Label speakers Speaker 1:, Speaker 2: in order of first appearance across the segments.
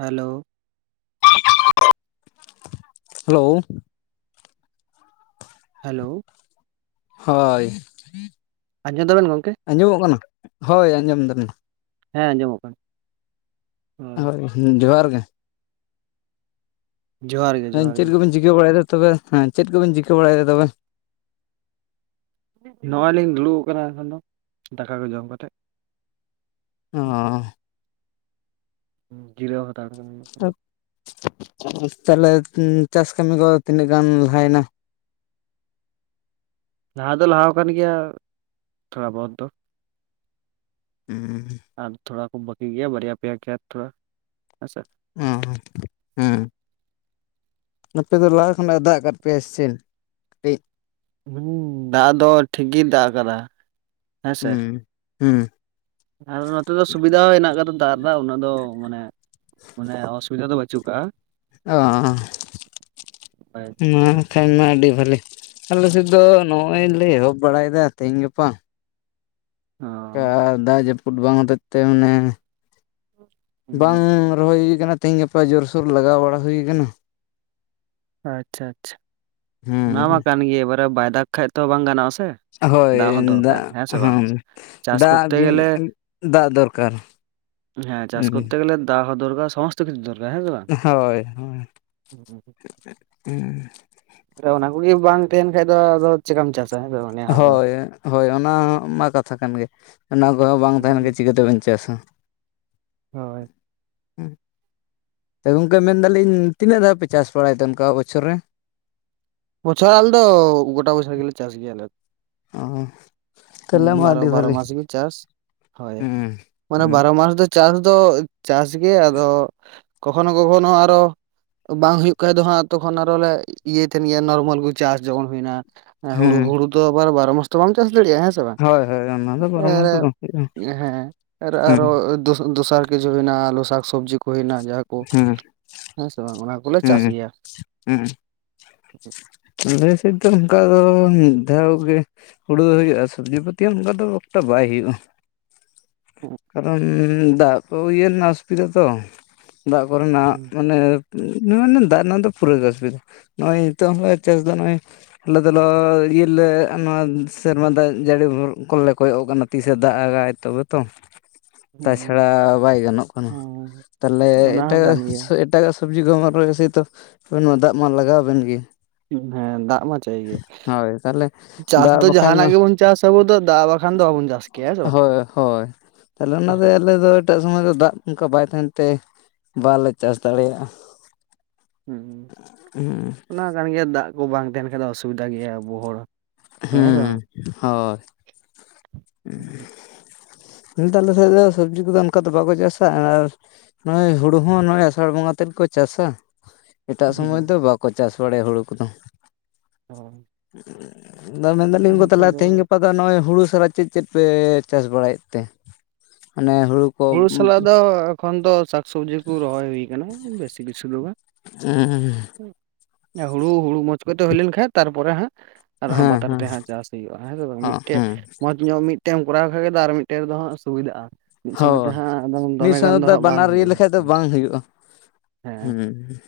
Speaker 1: Hello
Speaker 2: hello
Speaker 1: hello
Speaker 2: ᱦᱳᱭ
Speaker 1: ᱟᱡᱚᱢ ᱫᱟᱵᱮᱱ ᱜᱚᱝᱠᱮ?
Speaker 2: ᱟᱡᱚᱢᱚᱜ ᱠᱟᱱᱟ? ᱦᱳᱭ ᱟᱡᱚᱢ ᱫᱟᱞᱤᱧ ᱾
Speaker 1: ᱦᱮᱸ ᱟᱡᱚᱢᱚᱜ ᱠᱟᱱᱟ
Speaker 2: ᱦᱳᱭ ᱡᱚᱦᱟᱨ ᱜᱮ᱾
Speaker 1: ᱡᱚᱦᱟᱨ ᱜᱮ
Speaker 2: ᱞᱮᱫᱤᱧ
Speaker 1: ᱡᱚᱦᱟᱨ
Speaker 2: ᱪᱮᱫ
Speaker 1: ᱜᱮ
Speaker 2: ᱠᱚᱵᱤᱱ ᱪᱤᱠᱟᱹ ᱵᱟᱲᱟᱭᱫᱟ ᱛᱚᱵᱮ ᱦᱮᱸ ᱪᱮᱫ ᱠᱚᱵᱮᱱ ᱪᱤᱤᱠᱟᱹ ᱵᱟᱲᱟᱭᱫᱟ ᱛᱚᱵᱮ?
Speaker 1: ᱱᱚᱜᱼᱚᱭ ᱞᱤᱧ ᱫᱩᱲᱩᱵ ᱠᱟᱱᱟ ᱫᱟᱠᱟ ᱠᱚ ᱡᱚᱢ ᱠᱟᱛᱮᱜ
Speaker 2: ᱚᱸ
Speaker 1: ᱡᱤᱨᱟᱹᱣ ᱦᱟᱛᱟᱲ
Speaker 2: ᱛᱟᱦᱞᱮ ᱪᱟᱥ ᱠᱟᱹᱢᱤ ᱠᱚ ᱛᱤᱱᱟᱹᱜ ᱜᱟᱱ ᱞᱟᱦᱟᱭᱮᱱᱟ
Speaker 1: ᱞᱟᱦᱟ ᱫᱚ ᱞᱟᱦᱟᱣ ᱠᱟᱱ ᱜᱮᱭᱟ ᱛᱷᱚᱲᱟ ᱵᱚᱦᱚᱛ ᱫᱚ᱾
Speaker 2: ᱩᱸ
Speaker 1: ᱟᱨ ᱛᱷᱚᱲᱟ ᱠᱚ ᱵᱟ. ᱠᱤ ᱜᱮᱭᱟ ᱵᱟᱨᱭᱟ ᱯᱮᱭᱟ ᱠᱷᱮᱛ ᱫᱚ ᱦᱮᱸᱥᱮ
Speaker 2: ᱦᱩᱸ ᱦᱩᱸ, ᱦᱩᱸ ᱟᱯᱮ ᱫᱚ ᱞᱟᱦᱟ ᱠᱷᱚᱱᱟᱜ-ᱮ ᱫᱟᱜᱽ ᱠᱟᱫ ᱯᱮᱭᱟ ᱥᱮ ᱪᱮᱫ? ᱠᱟᱹᱴᱤᱡ
Speaker 1: ᱦᱩᱸ ᱫᱟᱜ ᱫᱚ ᱴᱷᱤᱠ ᱜᱮᱭ ᱫᱟᱜ ᱟᱠᱟᱫᱟ ᱦᱮᱸ ᱥᱮ᱾
Speaker 2: ᱦᱩᱸ ᱦᱩᱸ᱾
Speaker 1: ᱟᱞᱮ ᱱᱚᱛᱮ ᱫᱚ ᱥᱩᱵᱤᱫᱷᱟ ᱦᱚᱸ ᱦᱮᱱᱟᱜ ᱟᱠᱟᱫᱟ᱾ ᱫᱟᱜ ᱨᱮᱫᱟᱜ ᱩᱱᱟᱹᱜ ᱫᱚ ᱢᱟᱱᱮ, ᱢᱟᱱᱮ ᱚᱥᱩᱵᱤᱫᱟ ᱫᱚ ᱵᱟᱹᱪᱩᱜ ᱟᱠᱟᱜ-ᱟ᱾
Speaker 2: ᱚ
Speaker 1: ᱚ
Speaker 2: ᱦᱩᱸ᱾ ᱠᱷᱟᱱ ᱢᱟ ᱟᱹᱰᱤ ᱵᱟᱹᱞᱤ᱾ ᱟᱞᱮ ᱥᱮᱫ ᱫᱚ ᱱᱚᱜ-ᱚᱭᱞᱮ ᱮᱦᱚᱵ ᱵᱟᱲᱟᱭᱮᱫᱟ ᱛᱮᱦᱮᱧ ᱜᱟᱯᱟ᱾ ᱛᱚ ᱢᱟᱱᱮ, ᱵᱟᱝ ᱨᱚᱦᱚᱭ ᱦᱩᱭ ᱠᱟᱱᱟ᱾ ᱛᱮᱦᱮᱧ ᱜᱟᱯᱟ ᱡᱳᱨᱥᱳᱨ ᱞᱟᱜᱟᱣ ᱵᱟᱲᱟ ᱦᱩᱭ ᱠᱟᱱᱟ᱾
Speaker 1: ᱟᱪᱪᱷᱟ ᱟᱪᱪᱷᱟ, ᱚᱱᱟ ᱢᱟ
Speaker 2: ᱦᱮᱸ
Speaker 1: ᱠᱟᱱ ᱜᱮ ᱮᱵᱟᱨᱮ ᱵᱟᱭ ᱫᱟᱜ ᱠᱷᱟᱱ ᱛᱚ ᱵᱟᱝ ᱜᱟᱱᱚᱜ-ᱟ ᱥᱮ᱾
Speaker 2: ᱦᱳᱭ
Speaker 1: ᱦᱚᱸ ᱫᱚᱨᱠᱟᱨ
Speaker 2: ᱫᱟᱜ
Speaker 1: ᱦᱮᱸ ᱥᱮ ᱵᱟᱝ
Speaker 2: ᱦᱚᱸ
Speaker 1: ᱪᱟᱥ
Speaker 2: ᱫᱟᱜ
Speaker 1: ᱠᱚᱨᱛᱮ
Speaker 2: ᱫᱤᱱ
Speaker 1: ᱜᱮᱞᱮ
Speaker 2: ᱫᱟᱜ ᱫᱚᱨᱠᱟᱨ᱾
Speaker 1: ᱦᱮᱸ ᱪᱟᱥ
Speaker 2: ᱦᱩᱸ
Speaker 1: ᱠᱚᱛᱛᱮ ᱜᱮᱞᱮ ᱫᱟᱜ ᱦᱚᱸ ᱫᱚᱨᱠᱟᱨ ᱥᱟᱦᱚᱸᱥ ᱠᱤᱪᱷᱩ ᱫᱚᱨᱟᱨ ᱦᱮᱸ ᱥᱮ ᱵᱟᱝ?
Speaker 2: ᱦᱳᱭ ᱦᱳᱭ ᱦᱩᱸ᱾
Speaker 1: ᱛᱚ, ᱚᱱᱟ ᱠᱩᱜᱮ ᱵᱟᱝ ᱛᱟᱦᱮᱱ ᱠᱷᱟᱡ ᱫᱚ ᱟᱫᱚ ᱪᱮᱠᱟᱢ ᱪᱟᱥᱟ ᱦᱮᱸ ᱥᱮ? ᱵᱟᱝ ᱱᱤᱭᱟᱹ ᱦᱟᱯ ᱫᱚ
Speaker 2: ᱦᱳᱭ ᱦᱳᱭ, ᱚᱱᱟ ᱢᱟ ᱠᱟᱛᱷᱟ ᱠᱟᱱ ᱜᱮ᱾ ᱚᱱᱟ ᱠᱚᱦᱚᱸ ᱵᱟᱝ ᱛᱟᱦᱮᱱ ᱠᱷᱟᱡ
Speaker 1: ᱦᱩᱸ
Speaker 2: ᱪᱤᱠᱟᱹ ᱛᱮᱵᱮᱱ ᱪᱟᱥᱟ?
Speaker 1: ᱦᱳᱭ᱾
Speaker 2: ᱦᱮᱸ ᱜᱚᱝᱠᱮ ᱢᱮᱱᱫᱟᱞᱤᱧ ᱛᱤᱱᱟᱹᱜ ᱫᱷᱟᱣ ᱯᱮ ᱪᱟᱥ ᱵᱟᱲᱟᱭ ᱛᱮ ᱚᱱᱠᱟ ᱵᱚᱪᱷᱚᱨ ᱨᱮ?
Speaker 1: ᱵᱚᱪᱷᱚᱨ ᱟᱞᱮᱫᱚ ᱜᱚᱴᱟ ᱵᱚᱪᱷᱚᱨ ᱜᱮᱞᱮ ᱪᱟᱥ ᱜᱮᱭᱟᱞᱮ᱾
Speaker 2: ᱚ᱾
Speaker 1: ᱦᱩᱸ
Speaker 2: ᱛᱟᱦᱚᱞᱮ ᱢᱟ
Speaker 1: ᱵᱟᱨᱚ
Speaker 2: ᱟᱹᱰᱤ
Speaker 1: ᱵᱟᱨᱚ
Speaker 2: ᱵᱷᱟᱹᱞᱤ
Speaker 1: ᱢᱟᱥ ᱜᱮ ᱪᱟᱥ ᱦᱳᱭ᱾
Speaker 2: ᱦᱩᱸ
Speaker 1: ᱢᱟᱱᱮ
Speaker 2: ᱦᱩᱸ
Speaker 1: ᱵᱟᱨᱚ ᱢᱟᱥ ᱫᱚ ᱪᱟᱥ ᱫᱚ ᱪᱟᱥ ᱜᱮ, ᱟᱫᱚ ᱠᱚᱠᱷᱚᱱᱳ ᱠᱚᱠᱷᱚᱱᱳ ᱟᱨᱚ ᱵᱟᱝ ᱦᱩᱭᱩᱜ ᱠᱷᱟᱡ ᱫᱚ ᱦᱟᱸᱜ ᱛᱚᱠᱷᱚᱱ ᱟᱨᱚᱞᱮ ᱤᱭᱟᱹ ᱛᱮᱱ ᱜᱮᱭᱟ ᱱᱚᱨᱢᱟᱞ ᱜᱩ ᱪᱟᱥ ᱡᱚᱠᱷᱚᱱ ᱦᱩᱭᱱᱟ ᱮᱸ ᱦᱩᱲᱩ,
Speaker 2: ᱦᱩᱸ
Speaker 1: ᱦᱩᱲᱩ ᱛᱚ ᱟᱵᱟᱨ ᱵᱟᱨᱚ ᱢᱟᱥ ᱛᱚ ᱵᱟᱢ ᱪᱟᱥ ᱫᱟᱲᱮᱭᱟᱜ-ᱟ ᱦᱮᱸ᱾ ᱥᱮ ᱵᱟᱝ
Speaker 2: ᱦᱳᱭ ᱦᱳᱭ ᱚᱱᱟ ᱫᱚ ᱵᱟᱨᱚ ᱢᱟᱥ ᱫᱚ ᱵᱟᱝ ᱦᱩᱭᱩᱜᱼᱟ
Speaker 1: [unintelligible] ᱦᱮᱸ ᱟᱨ
Speaker 2: ᱦᱩᱸ
Speaker 1: ᱟᱨᱚ ᱫᱚᱥ ᱫᱚᱥᱟᱨ ᱠᱤᱪᱷᱩ ᱦᱩᱭᱱᱟ ᱟᱞᱩ ᱥᱟᱠᱥᱚᱵᱽᱡᱤ ᱠᱩ ᱦᱩᱭᱮᱱᱟ ᱡᱟᱦᱟᱸ ᱠᱚ
Speaker 2: ᱦᱩᱸ
Speaker 1: ᱦᱮᱸ ᱥᱮ ᱵᱟᱝ ᱚᱱᱟ ᱠᱚᱞᱮ ᱪᱟᱥ
Speaker 2: ᱦᱩᱸ
Speaker 1: ᱜᱮᱭᱟ᱾
Speaker 2: ᱦᱩᱸ᱾
Speaker 1: [inaudible]
Speaker 2: ᱟᱞᱮ ᱥᱮᱜ ᱫᱚ ᱚᱝᱠᱟᱫᱚ ᱢᱤᱜ ᱫᱷᱟᱣ ᱜᱮ᱾ ᱦᱩᱲᱩ ᱨᱚᱦᱚᱭ ᱦᱩᱭᱩᱜ-ᱟ ᱥᱚᱵᱽᱡᱤ ᱯᱟᱹᱛᱤ ᱦᱚᱸ ᱚᱱᱠᱟ ᱫᱚ ᱮᱠᱴᱟ ᱵᱟᱭ ᱦᱩᱭᱩᱜ-ᱟ᱾ ᱠᱟᱨᱚᱱ ᱫᱟᱜ ᱠᱚ ᱤᱭᱟᱹ ᱞᱮᱱᱟ ᱚᱥᱩᱵᱤᱫᱟ ᱛᱚ᱾ ᱫᱟᱜ ᱠᱚᱨᱮᱱᱟᱜ ᱢᱟᱱᱮ, ᱚᱱᱮ ᱢᱟᱱᱮ ᱫᱟᱜ ᱨᱮᱱᱟᱜ ᱫᱚ ᱯᱩᱨᱟᱹ ᱜᱮ ᱚᱥᱩᱵᱤᱫᱟ᱾ ᱱᱚᱜ-ᱚᱭ ᱱᱤᱛᱳᱝ ᱦᱚᱸ ᱪᱟᱥ ᱫᱚ ᱱᱚᱜ-ᱚᱭ ᱟᱞᱮ ᱫᱚᱞᱚ ᱤᱭᱟᱹ ᱨᱮᱞᱮ ᱱᱚᱣᱟ ᱥᱮᱨᱢᱟ ᱫᱟᱜ ᱡᱟᱹᱲᱤ ᱵᱷᱳᱨ ᱠᱚᱞᱮ ᱠᱚᱭᱚᱜ ᱠᱟᱱᱟ᱾ ᱛᱤᱥᱮ ᱫᱟᱜ ᱟᱜᱟᱭ ᱛᱚᱵᱮ ᱛᱚ᱾
Speaker 1: ᱦᱮᱸ
Speaker 2: ᱛᱟᱪᱷᱟᱲᱟ ᱵᱟᱭ ᱜᱟᱱᱚᱜ ᱠᱟᱱᱟ, ᱛᱟᱦᱞᱮ
Speaker 1: ᱚᱱᱟ ᱦᱚᱸ
Speaker 2: ᱮᱴᱟᱜ ᱜᱟᱜ
Speaker 1: ᱠᱟᱱ ᱜᱮᱭᱟ
Speaker 2: ᱥᱮᱫ᱾ ᱮᱴᱟᱜᱟᱜ ᱥᱚᱵᱽᱡᱤ ᱠᱚᱦᱚᱸ ᱵᱮᱱ ᱨᱚᱦᱚᱭᱟ ᱥᱮᱹᱭᱛᱚ ᱟᱵᱮᱱ ᱢᱟ ᱫᱟᱜ ᱢᱟ ᱞᱟᱜᱟᱣᱵᱮᱱ ᱜᱮᱭᱟ᱾
Speaker 1: ᱦᱮᱸ ᱫᱟᱜ ᱢᱟ ᱪᱟᱹᱭ ᱜᱮ,
Speaker 2: ᱦᱳᱭ ᱛᱟᱦᱚᱞᱮ
Speaker 1: ᱪᱟᱥ
Speaker 2: ᱫᱟᱜ
Speaker 1: ᱫᱚ
Speaker 2: ᱵᱟᱠᱷᱟᱡ ᱢᱟ
Speaker 1: ᱡᱟᱦᱟᱱᱟᱜ ᱜᱮᱵᱚᱱ ᱪᱟᱥ ᱟᱵᱚ ᱫᱚ ᱫᱟᱜ ᱵᱟᱠᱷᱟᱱ ᱫᱚ ᱵᱟᱵᱚᱱ ᱪᱟᱥ ᱠᱮᱭᱟ ᱦᱮᱸ ᱥᱮ ᱵᱟᱝ
Speaker 2: ᱦᱳᱭ ᱦᱳᱭ, ᱛᱟᱦᱞᱮ ᱚᱱᱟᱱ ᱫᱚ ᱟᱞᱮ ᱫᱚ ᱮᱴᱟᱜ ᱥᱚᱢᱚᱭ ᱫᱚ ᱫᱟᱜ ᱚᱝᱠᱟ ᱵᱟᱭ ᱛᱟᱦᱮᱱᱛᱮ, ᱵᱟᱞᱮ ᱪᱟᱥ ᱫᱟᱲᱮᱭᱟᱜ-ᱟ᱾
Speaker 1: ᱦᱩᱸ
Speaker 2: ᱦᱩᱸ᱾
Speaker 1: ᱚᱱᱟ ᱠᱟᱱ ᱜᱮᱭᱟ ᱫᱟᱜ ᱠᱚ ᱵᱟᱝ ᱛᱟᱦᱮᱱ ᱠᱷᱟᱡ ᱫᱚ ᱚᱥᱩᱵᱤᱫᱟ ᱜᱮᱭᱟ ᱟᱵᱚ ᱦᱚᱲ᱾ ᱦᱮᱸ ᱥᱮ
Speaker 2: ᱦᱩᱸ ᱦᱳᱭ, ᱩᱸ᱾ ᱱᱚᱛᱮ ᱟᱞᱮ ᱥᱮᱜ ᱫᱚ ᱥᱚᱵᱽᱡᱤ ᱠᱚᱫᱚ ᱚᱱᱠᱟ ᱫᱚ ᱵᱟᱠᱚ ᱪᱟᱥᱟ ᱟᱨ ᱱᱚᱜᱼᱚᱭ ᱦᱩᱲᱩ ᱦᱚᱸ ᱱᱚᱜᱼᱚᱭ ᱟᱥᱟᱲ ᱵᱚᱸᱜᱟ ᱛᱮᱫ ᱠᱚ ᱪᱟᱥᱟ᱾ ᱮᱴᱟᱜ ᱥᱚᱢᱚᱭ ᱫᱚ ᱵᱟᱠᱚ ᱪᱟᱥ ᱵᱟᱲᱟᱭᱟ ᱦᱩᱲᱩ ᱠᱚᱫᱚ᱾
Speaker 1: ᱚᱻ᱾
Speaker 2: ᱟᱫᱚ ᱢᱮᱱᱫᱟᱞᱤᱧ [unintelligible] ᱛᱟᱦᱚᱞᱮ ᱛᱮᱦᱮᱧ
Speaker 1: ᱵᱟᱝ
Speaker 2: ᱜᱟᱯᱟ ᱫᱚ ᱱᱚᱜᱼᱚᱭ ᱦᱩᱲᱩ ᱥᱟᱨᱟ ᱪᱮᱫ ᱪᱮᱫ ᱯᱮ ᱪᱟᱥ ᱵᱟᱲᱟᱭᱮᱫ ᱛᱮ, ᱢᱟᱱᱮ ᱦᱩᱲᱩ ᱠᱚ
Speaker 1: ᱦᱩᱲᱩ ᱥᱟᱞᱟᱜ ᱫᱚ ᱮᱠᱷᱚᱱ ᱫᱚ ᱥᱟᱠ-ᱥᱚᱵᱽᱡᱤ ᱠᱚ ᱨᱚᱦᱚᱭ ᱦᱩᱭ ᱠᱟᱱᱟ ᱵᱮᱥᱤ ᱠᱤᱪᱷᱩ ᱫᱚ ᱵᱟᱝ᱾
Speaker 2: [unintelligible]
Speaker 1: ᱦᱩᱲᱩ ᱦᱩᱲᱩ ᱢᱚᱡᱽ ᱠᱚᱡ ᱛᱮ ᱦᱩᱭ ᱞᱮᱱᱠᱷᱟᱡ ᱛᱟᱨᱯᱚᱨᱮ ᱦᱟᱸᱜ ᱟᱨᱦᱚᱸ
Speaker 2: ᱦᱮᱸ
Speaker 1: ᱵᱟᱛᱟᱨ ᱛᱮ ᱦᱟᱸᱜ ᱪᱟᱥ ᱦᱩᱭᱩᱜᱼᱟ ᱦᱮᱸᱥᱮ ᱵᱟᱝ, ᱢᱤᱜᱴᱮᱡ
Speaker 2: ᱦᱮᱸ
Speaker 1: ᱢᱚᱸᱡᱽ ᱧᱚᱜ ᱢᱤᱜᱴᱮᱜ ᱮᱢ ᱠᱚᱨᱟᱣ ᱠᱷᱟᱜ ᱜᱮᱫᱚ ᱟᱨ ᱢᱤᱜᱴᱮᱡ ᱨᱮᱫᱚ ᱦᱟᱸᱜ ᱥᱩᱵᱤᱫᱟᱜᱼᱟ᱾
Speaker 2: ᱦᱳᱭ, ᱢᱤᱜ ᱥᱟᱶ ᱛᱮ
Speaker 1: ᱵᱟᱝ
Speaker 2: ᱵᱟᱱᱟᱨ ᱤᱭᱟᱹ
Speaker 1: ᱦᱩᱭᱩᱜᱼᱟ
Speaker 2: ᱞᱮᱠᱷᱟᱡ ᱫᱚ ᱵᱟᱝ ᱦᱩᱭᱩᱜᱼᱟ᱾
Speaker 1: ᱦᱮᱸ
Speaker 2: ᱦᱩᱸ᱾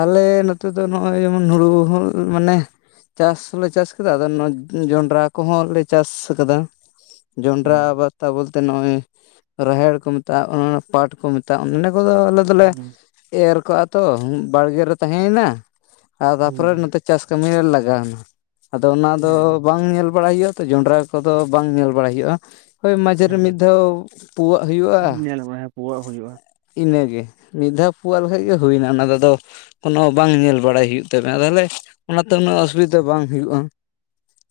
Speaker 2: ᱟᱞᱮ ᱱᱚᱛᱮ ᱫᱚ ᱱᱚᱜᱼᱚᱭ ᱡᱮᱢᱚᱱ ᱦᱩᱲᱩ ᱦᱚᱸ ᱢᱟᱱᱮ ᱪᱟᱥ ᱦᱚᱸᱞᱮ ᱪᱟᱥ ᱠᱟᱫᱟ ᱟᱫᱚ ᱡᱚᱱᱰᱨᱟ ᱠᱚ ᱦᱚᱸ ᱞᱮ ᱪᱟᱥ ᱟᱠᱟᱫᱟ᱾ ᱡᱚᱱᱰᱨᱟ
Speaker 1: ᱦᱩᱸ
Speaker 2: [unintelligible] ᱛᱮ ᱱᱚᱜᱼᱚᱭ, ᱨᱟᱦᱮᱲ ᱠᱚ ᱢᱮᱛᱟᱜᱼᱟ ᱟᱸ ᱯᱟᱴ ᱠᱚ ᱢᱮᱛᱟᱜᱼᱟ ᱚᱱᱟ ᱠᱚᱫᱚ ᱟᱞᱮ ᱫᱚᱞᱮ
Speaker 1: ᱦᱩᱸ
Speaker 2: ᱮᱨ ᱠᱚᱜᱼᱟ ᱛᱚ ᱵᱟᱲᱜᱮ ᱨᱮ ᱛᱟᱦᱮᱸᱭᱮᱱᱟ ᱟᱨ
Speaker 1: ᱦᱩᱸ
Speaker 2: ᱛᱟᱯᱚᱨᱮ
Speaker 1: ᱦᱩᱸ
Speaker 2: ᱱᱚᱛᱮ ᱪᱟᱥ ᱠᱟᱹᱢᱤ ᱨᱮ ᱞᱟᱜᱟᱣᱭᱮᱱᱟ, ᱟᱫᱚ ᱚᱱᱟ ᱫᱚ
Speaker 1: ᱦᱮᱸ
Speaker 2: ᱵᱟᱝ ᱧᱮᱞ ᱵᱟᱲᱟᱭ ᱦᱩᱭᱩᱜᱼᱟ ᱛᱚ ᱡᱚᱱᱰᱨᱟ ᱠᱚᱫᱚ ᱵᱟᱝ ᱧᱮᱞ ᱵᱟᱲᱟᱭ ᱦᱩᱭᱩᱜᱼᱟ, ᱦᱳᱭ ᱢᱟ ᱨᱮ ᱢᱤᱫ ᱫᱷᱟᱣ ᱯᱩᱜᱟᱹᱜ
Speaker 1: ᱦᱮᱸ
Speaker 2: ᱦᱩᱭᱩᱜᱼᱟ,
Speaker 1: ᱧᱮᱞ ᱵᱟᱲᱟ ᱯᱩᱣᱟᱜ ᱦᱩᱭᱩᱜᱼᱟ
Speaker 2: ᱤᱱᱟᱹ ᱜᱮ᱾ ᱢᱤᱫ ᱫᱷᱟᱣ ᱯᱩᱜᱟᱜ-ᱟ ᱞᱮᱠᱷᱟᱡ ᱜᱮ
Speaker 1: ᱦᱩᱸ
Speaker 2: ᱦᱩᱭᱱᱟ ᱚᱱᱟ ᱫᱚ, ᱟᱫᱚ ᱠᱳᱱᱳ ᱵᱟᱝ ᱧᱮᱞ ᱵᱟᱲᱟᱭ ᱦᱩᱭᱩᱜ ᱛᱟᱵᱮᱱᱟ ᱛᱟᱦᱚᱞᱮ, ᱚᱱᱟ ᱛᱮ ᱩᱱᱟᱹᱜ ᱚᱥᱩᱵᱤᱫᱟ ᱵᱟᱝ ᱦᱩᱭᱩᱜᱼᱟ᱾